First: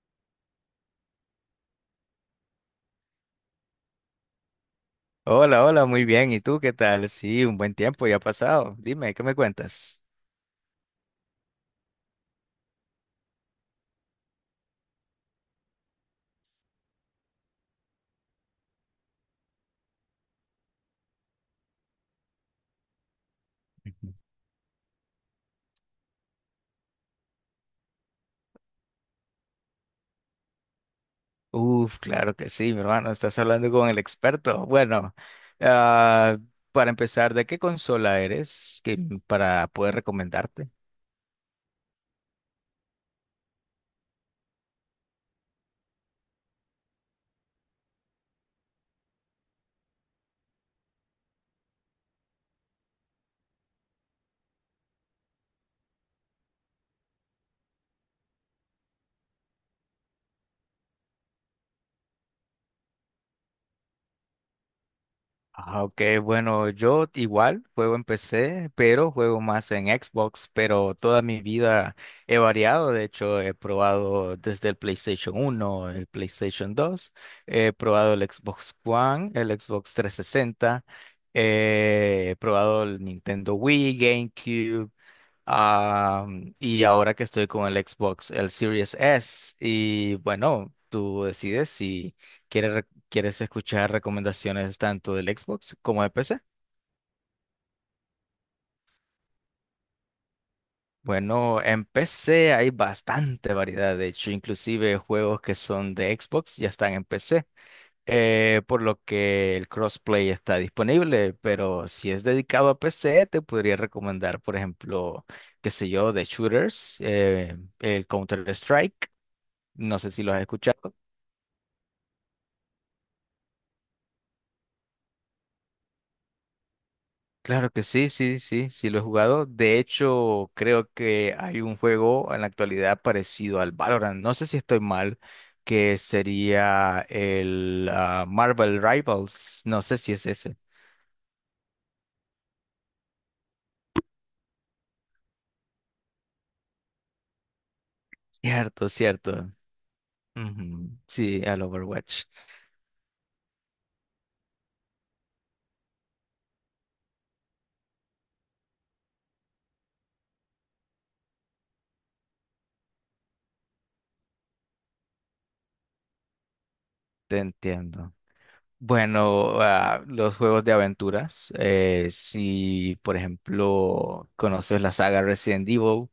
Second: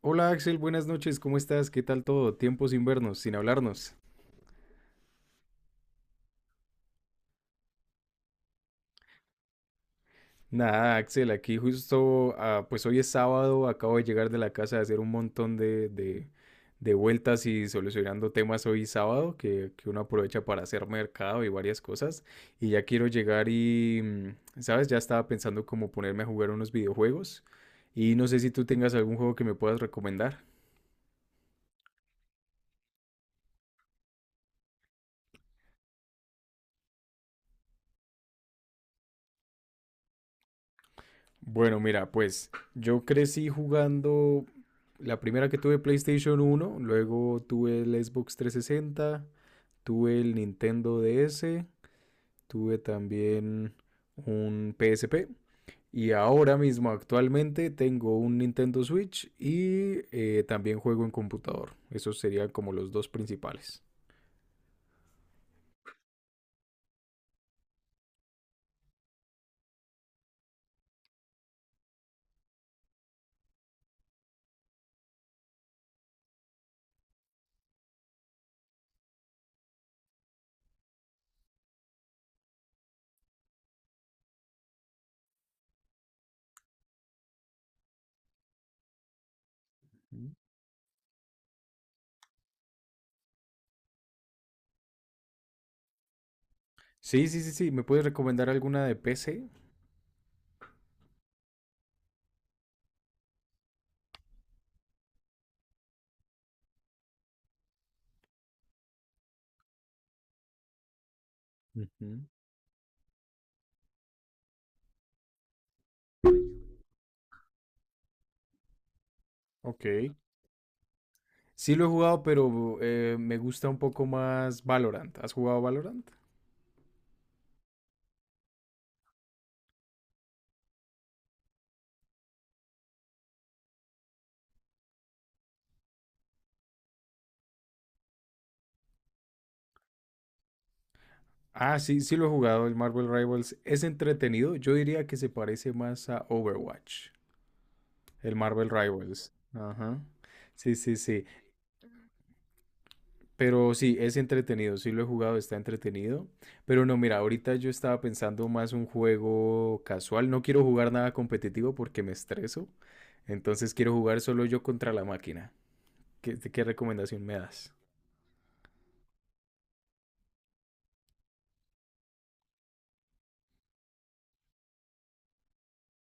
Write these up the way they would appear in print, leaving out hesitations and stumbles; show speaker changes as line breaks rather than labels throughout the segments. Hola Axel, buenas noches, ¿cómo estás? ¿Qué tal todo? Tiempo sin vernos, sin hablarnos.
Hola, hola, muy bien. ¿Y tú qué tal? Sí, un buen tiempo ya ha pasado. Dime, ¿qué me cuentas?
Nada, Axel, aquí justo, pues hoy es sábado, acabo de llegar de la casa de hacer un montón de de vueltas y solucionando temas hoy sábado, que uno aprovecha para hacer mercado y varias cosas. Y ya quiero llegar y, ¿sabes? Ya estaba pensando como ponerme a jugar unos videojuegos. Y no sé si tú tengas algún juego que me puedas recomendar.
Uf, claro que sí, mi hermano, estás hablando con el experto. Bueno, ah, para empezar, ¿de qué consola eres que- ¿para poder recomendarte?
Bueno, mira, pues yo crecí jugando la primera que tuve PlayStation uno, luego tuve el Xbox 360, tuve el Nintendo DS, tuve también un PSP y ahora mismo actualmente tengo un Nintendo Switch y también juego en computador. Esos serían como los dos principales.
Ah, ok, bueno, yo igual juego en PC, pero juego más en Xbox, pero toda mi vida he variado, de hecho he probado desde el PlayStation uno, el PlayStation 2, he probado el Xbox One, el Xbox 360, he probado el Nintendo Wii, GameCube. Ah, y ahora que estoy con el Xbox, el Series S. Y
Ujú.
bueno, tú decides si quieres escuchar recomendaciones tanto del Xbox como de PC.
Sí, sí, sí, sí. ¿Me puedes recomendar alguna de PC?
Bueno, en PC hay bastante variedad, de hecho, inclusive juegos que son de Xbox ya están en PC, por lo que el crossplay está disponible, pero si
Ujú.
es dedicado a PC, te podría recomendar, por ejemplo, qué sé yo, de shooters, el Counter-Strike. No
Ok.
sé si lo has escuchado.
Sí lo he jugado, pero me gusta un poco más Valorant. ¿Has jugado Valorant?
Claro que sí, sí, sí, sí lo he jugado. De hecho, creo que hay un juego en la actualidad parecido al Valorant. No sé si estoy mal, que sería el Marvel Rivals. No sé si es ese.
Ah, sí, sí lo he jugado, el Marvel Rivals. Es entretenido. Yo diría que se parece más a Overwatch, el Marvel
Cierto,
Rivals.
cierto.
Ajá. Sí,
Ujú,
sí, sí.
sí, al Overwatch.
Pero sí, es entretenido. Sí lo he jugado, está entretenido. Pero no, mira, ahorita yo estaba pensando más un juego casual. No quiero jugar nada competitivo porque me estreso. Entonces quiero jugar solo yo contra la máquina. ¿Qué recomendación me
Te
das?
entiendo. Bueno, los juegos de aventuras. Si, por ejemplo, conoces la saga Resident Evil.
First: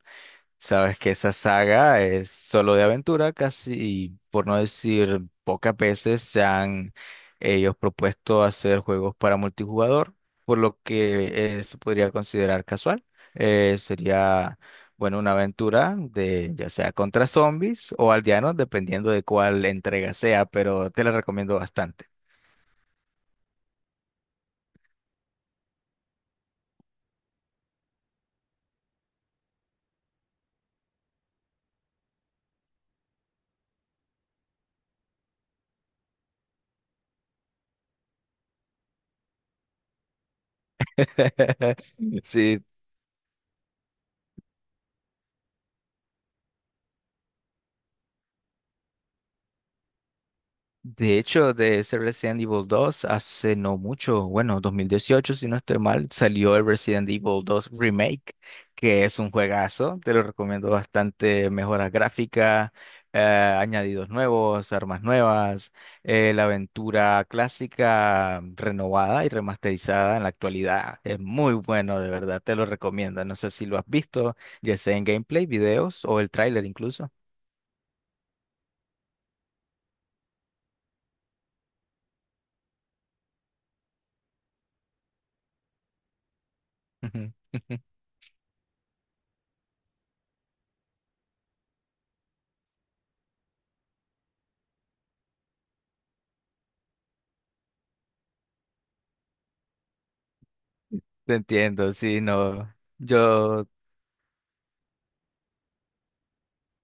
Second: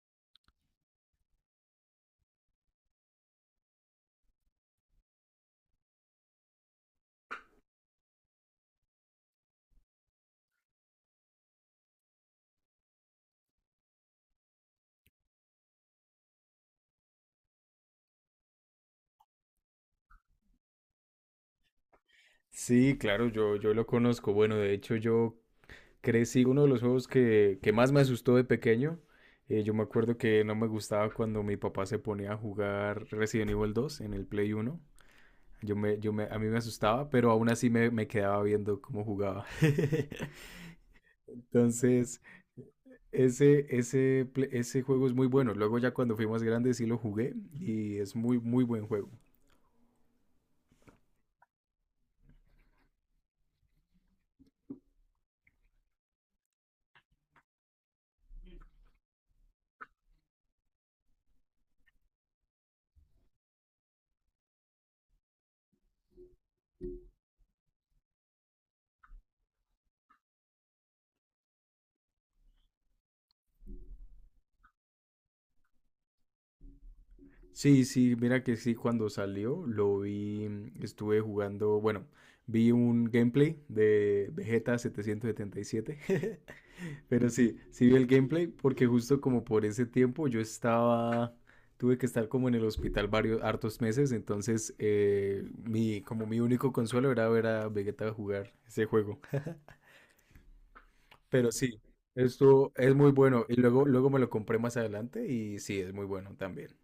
Sabes que esa saga es solo de aventura, casi, por no decir pocas veces, se han ellos propuesto hacer juegos para multijugador, por lo que se podría considerar casual. Eh, sería, bueno, una aventura de ya sea contra zombies o aldeanos, dependiendo de cuál entrega sea, pero te la recomiendo bastante.
Sí, claro, yo lo conozco. Bueno, de hecho, yo crecí uno de los juegos que más me asustó de pequeño. Yo me acuerdo que no me gustaba cuando mi papá se ponía a jugar Resident Evil dos en el Play uno. A mí me asustaba, pero aún así me quedaba viendo cómo jugaba. Entonces,
Sí,
ese juego es muy bueno. Luego ya cuando fui más grande sí lo jugué y es muy, muy buen juego.
de hecho, de ese Resident Evil 2, hace no mucho, bueno, 2018, si no estoy mal, salió el Resident Evil 2 Remake, que es un juegazo, te lo recomiendo bastante, mejoras gráficas, añadidos nuevos, armas nuevas, la aventura clásica renovada y remasterizada en la actualidad. Es muy bueno, de verdad, te lo recomiendo. No sé si lo has visto, ya sea en gameplay, videos o el tráiler incluso.
Sí, sí, mira que sí, cuando salió lo vi, estuve jugando, bueno, vi un gameplay de Vegeta 777, pero sí, sí vi el gameplay porque justo como por ese tiempo yo estaba, tuve que estar como en el hospital varios, hartos meses, entonces mi, como mi único consuelo era ver a Vegeta jugar ese juego,
Te
pero sí,
entiendo, sí,
esto
no.
es muy bueno y luego, luego me lo compré más adelante y sí, es muy bueno también.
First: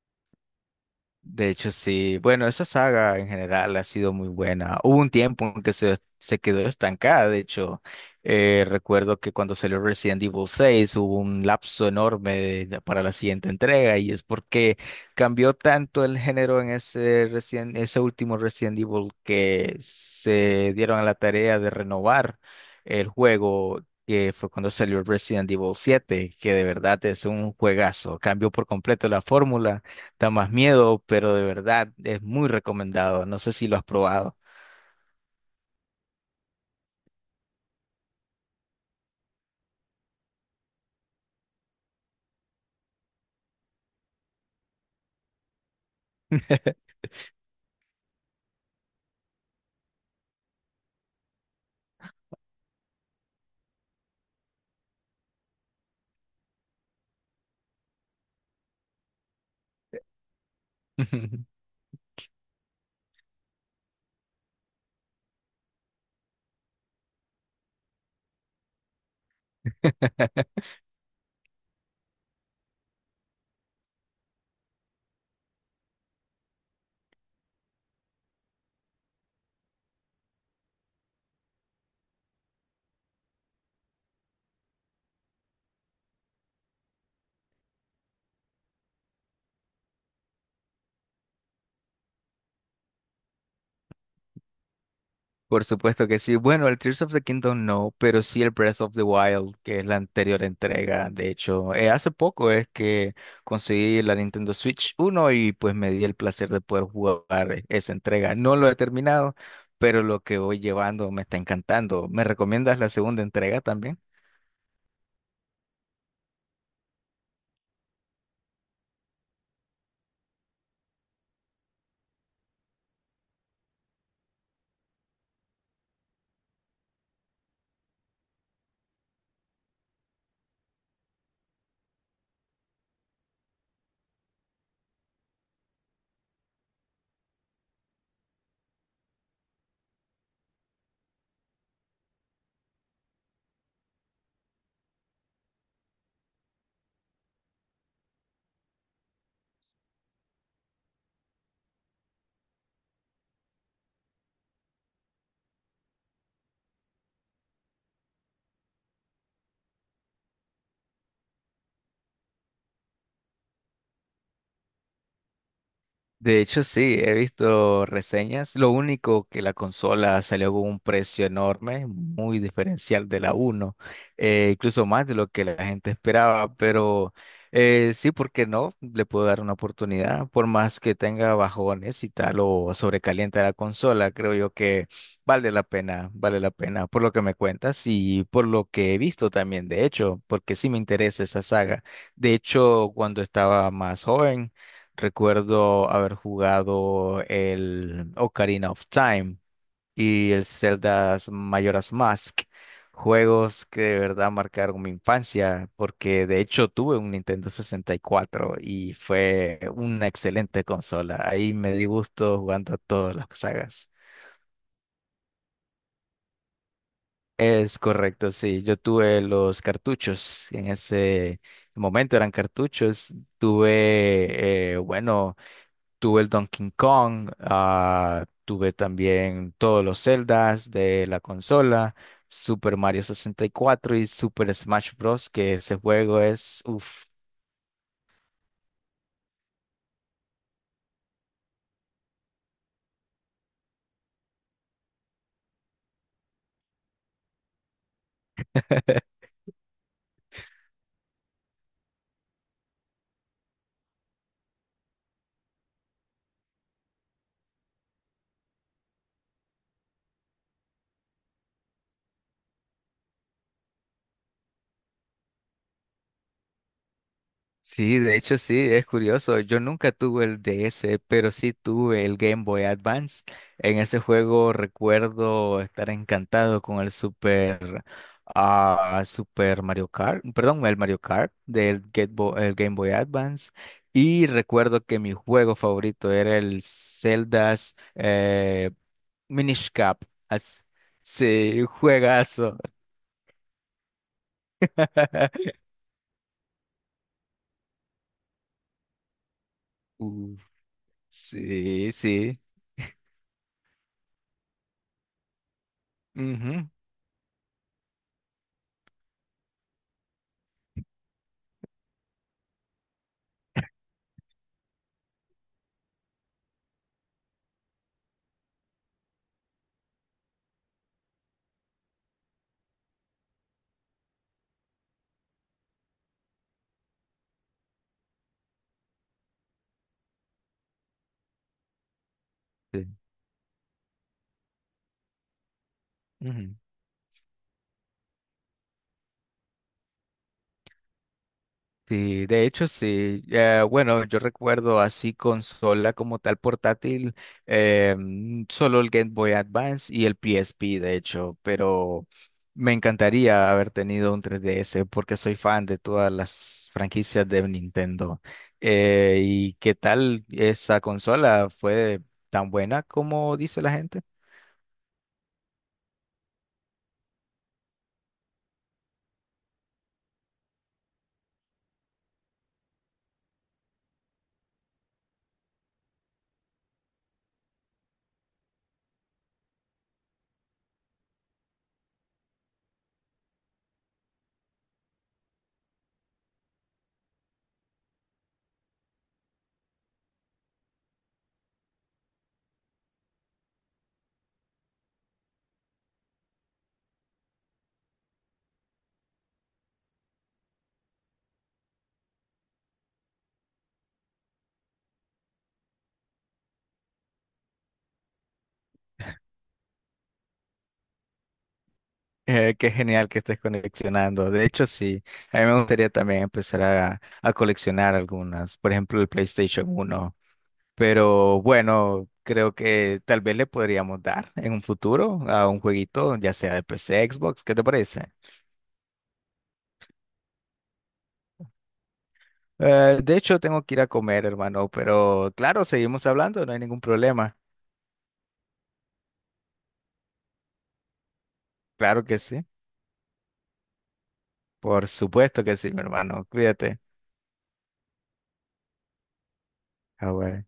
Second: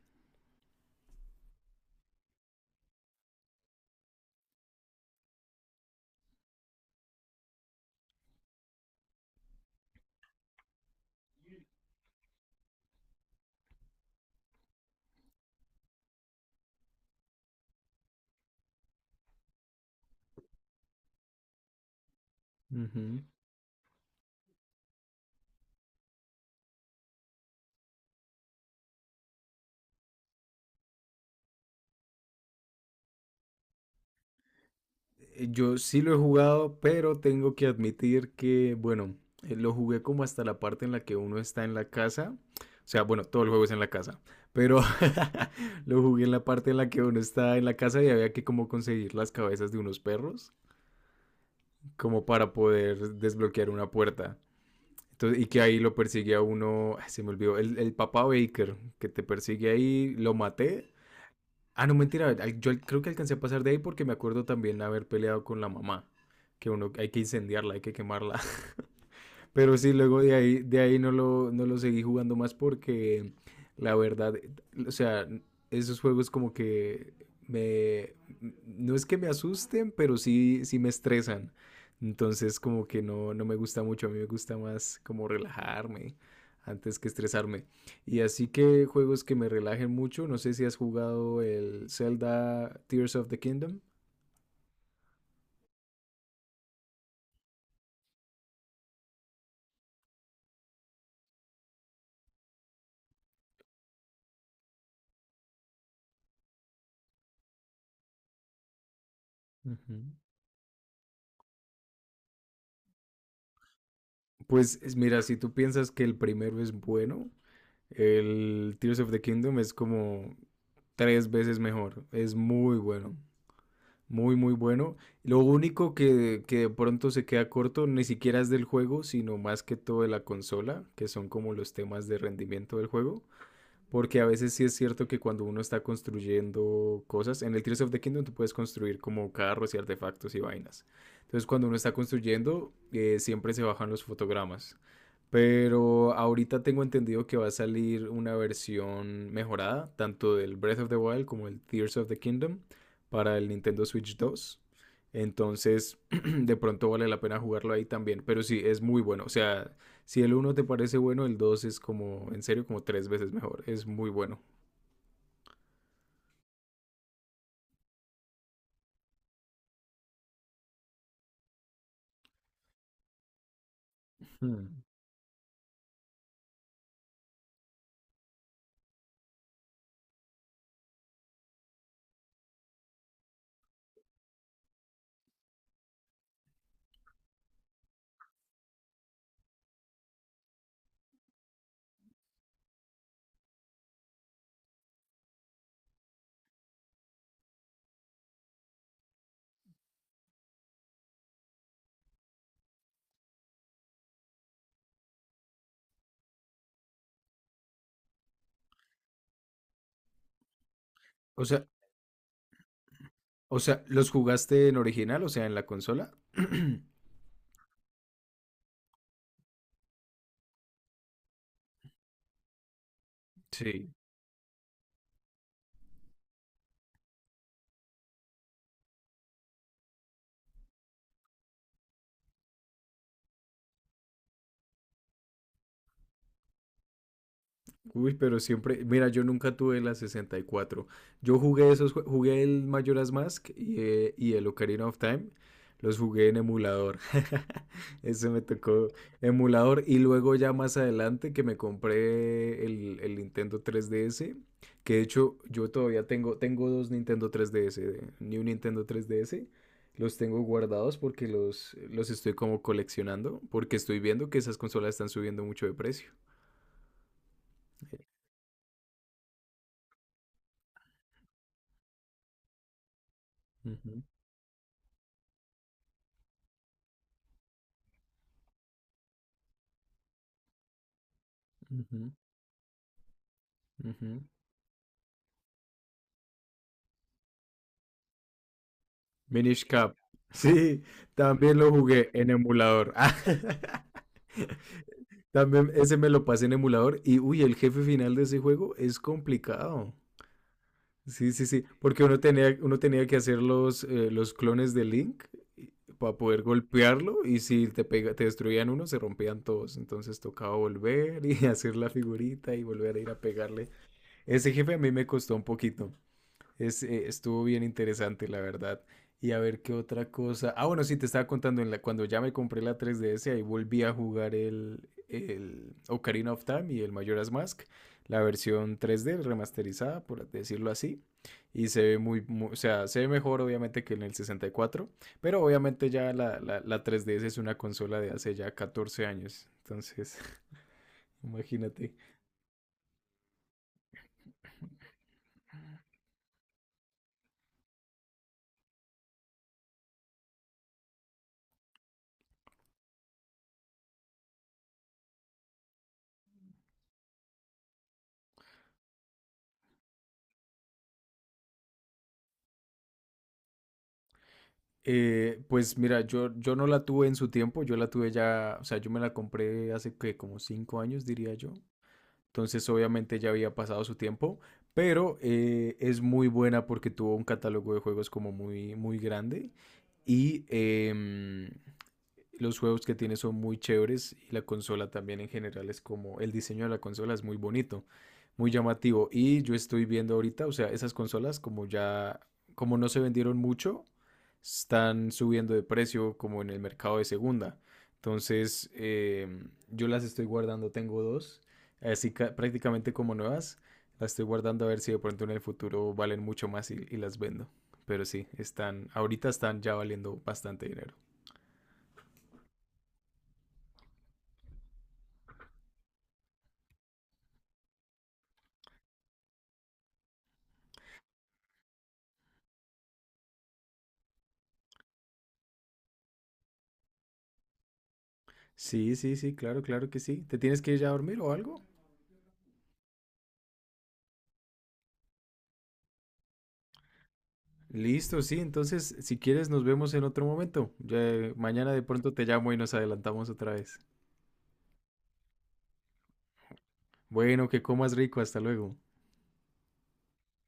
De hecho, sí. Bueno, esa saga en general ha sido muy buena. Hubo un tiempo en que se quedó estancada. De hecho, recuerdo que cuando salió Resident Evil 6 hubo un lapso enorme para la siguiente entrega y es porque cambió tanto el género en ese último Resident Evil, que se dieron a la tarea de renovar el
Ujú.
juego. Que fue cuando salió Resident Evil 7, que de verdad es un juegazo, cambió por completo la fórmula. Da más miedo, pero de verdad es muy recomendado. No sé si lo has probado.
Yo sí lo he jugado, pero tengo que admitir que, bueno, lo jugué como hasta la parte en la que uno está en la casa. O sea, bueno, todo el juego es en la casa, pero lo jugué en la parte en la que uno está en la casa y había que como conseguir las cabezas de unos perros, como para poder desbloquear una puerta. Entonces, y que ahí lo persigue a uno, ay, se me olvidó, el papá Baker, que te persigue ahí, lo maté. Ah, no, mentira. Creo que alcancé a pasar de ahí porque me acuerdo también haber peleado con la mamá. Que uno hay que incendiarla, hay que quemarla. Pero sí, luego de ahí no lo, no lo seguí jugando más porque la verdad, o sea, esos juegos como que me, no es que me asusten, pero sí, sí me estresan. Entonces como que no, no me gusta mucho, a mí me gusta más como relajarme antes que estresarme. Y así que juegos que me relajen mucho, no sé si has jugado el Zelda Tears of the Kingdom.
Por supuesto que sí. Bueno, el Tears of the Kingdom no, pero sí el Breath of the Wild, que es la anterior entrega. De hecho, hace poco es que conseguí la Nintendo Switch uno y pues me di el placer de poder jugar esa entrega. No lo he terminado,
Ujú.
pero lo que voy llevando me está encantando. ¿Me recomiendas la segunda entrega también?
Pues mira, si tú piensas que el primero es bueno, el Tears of the Kingdom es como tres veces mejor. Es muy bueno. Muy, muy bueno. Lo único que de pronto se queda corto ni siquiera es del juego, sino más que todo de la consola, que son como los temas de rendimiento del juego. Porque a veces sí es cierto que cuando uno está construyendo cosas, en el Tears of the Kingdom tú puedes construir como carros y artefactos y vainas. Entonces cuando uno está construyendo, siempre se bajan los fotogramas. Pero ahorita tengo entendido que va a salir una versión mejorada, tanto del Breath of the Wild como el Tears of the Kingdom, para el Nintendo Switch 2. Entonces, de pronto vale la pena jugarlo ahí también. Pero sí, es muy bueno. O sea, si el uno te parece bueno, el 2 es como, en serio, como tres veces mejor. Es muy bueno.
De hecho, sí, he visto reseñas. Lo único que la consola salió con un precio enorme, muy diferencial de la uno,
Hmm.
incluso más de lo que la gente esperaba, pero sí, ¿por qué no? Le puedo dar una oportunidad, por más que tenga bajones y tal o sobrecaliente la consola, creo yo que vale la pena por lo que me cuentas y por lo que he visto también, de hecho, porque sí me interesa esa saga. De hecho, cuando estaba más joven... Recuerdo haber jugado el Ocarina of Time y el Zelda Majora's Mask, juegos que de verdad marcaron mi infancia, porque de hecho tuve un Nintendo 64 y cuatro y fue una excelente consola.
O
Ahí
sea,
me di gusto jugando a todas las
o sea,
sagas.
¿los jugaste en original? O sea, en la consola.
Es correcto, sí. Yo tuve los cartuchos. En ese momento eran cartuchos.
Sí,
Tuve, bueno. Tuve el Donkey Kong, tuve también todos los Zeldas de la consola, Super Mario 64 y cuatro y Super Smash Bros., que ese juego es uff.
uy, pero siempre, mira, yo nunca tuve la sesenta y cuatro. Yo jugué esos, jugué el Majora's Mask y el Ocarina of Time. Los jugué en emulador. Ese me tocó emulador. Y luego ya más adelante que me compré el Nintendo 3DS. Que de hecho yo todavía tengo, tengo dos Nintendo 3DS. New Nintendo 3DS. Los tengo guardados porque los estoy como coleccionando. Porque estoy viendo que esas consolas están subiendo mucho de precio.
Sí, de hecho sí, es curioso. Yo nunca tuve el DS, pero sí tuve el Game Boy Advance. En ese
Ujú.
juego recuerdo estar encantado con el Super Mario Kart, perdón, el Mario Kart del
Ujú,
El Game Boy Advance.
ujú.
Y recuerdo que mi juego favorito era el Zelda's
Minish
Minish
Cap.
Cap. As-
Sí, también
Sí,
lo jugué en
juegazo.
emulador. Ah, también ese me lo pasé en emulador y uy, el jefe final de ese juego es complicado.
Uh,
Sí, sí, sí,
sí,
porque
sí.
uno tenía que hacer los clones de Link para poder
Ujú,
golpearlo y si te pega, te destruían uno, se rompían todos. Entonces tocaba volver y hacer la figurita y volver a ir a pegarle. Ese jefe a mí me costó un poquito. Es, estuvo bien interesante, la verdad. Y a ver qué otra cosa. Ah, bueno, sí, te estaba contando, cuando ya me compré la 3DS, ahí volví a jugar el Ocarina of Time y el Majora's Mask, la versión 3D remasterizada, por decirlo así. Y se ve muy, o sea,
sí,
se ve mejor obviamente que en el 64, pero obviamente ya
ujú.
la 3DS es una consola de hace ya 14 años. Entonces, imagínate.
Sí, de hecho sí. Bueno, yo recuerdo así consola como tal portátil, solo el Game Boy Advance y el PSP, de hecho, pero me encantaría haber tenido un 3DS porque soy fan de todas las franquicias de Nintendo. ¿Y qué tal esa consola? ¿Fue tan buena como dice la gente?
Pues mira, yo no la tuve en su tiempo, yo la tuve ya, o sea, yo me la compré hace que como 5 años, diría yo. Entonces, obviamente ya había pasado su tiempo, pero es muy buena porque tuvo un catálogo de juegos como muy, muy grande y los juegos que tiene son muy chéveres y la consola también en general es como el diseño de la consola es muy bonito, muy llamativo. Y yo estoy viendo ahorita, o sea, esas consolas como ya, como no se vendieron mucho, están subiendo de precio como en el mercado de segunda. Entonces, yo las estoy guardando, tengo dos, así prácticamente como nuevas. Las estoy guardando a ver si de pronto en el futuro valen mucho más y las vendo. Pero sí, están, ahorita están ya valiendo bastante dinero.
Qué genial que estés coleccionando. De hecho, sí, a mí me gustaría también empezar a coleccionar algunas, por ejemplo, el PlayStation uno. Pero bueno, creo que tal vez le podríamos dar en un futuro a un jueguito, ya sea de PC, Xbox, ¿qué te parece?
Sí, sí, sí, claro, claro que sí. ¿Te tienes que ir ya a dormir o algo?
De hecho, tengo que ir a comer, hermano, pero claro, seguimos hablando, no hay ningún problema.
Listo, sí. Entonces, si quieres, nos vemos en otro momento. Ya, mañana de
Claro
pronto
que
te
sí,
llamo y nos adelantamos otra vez.
por supuesto que sí, mi hermano, cuídate.
Bueno, que comas rico. Hasta luego.
Ah, bueno.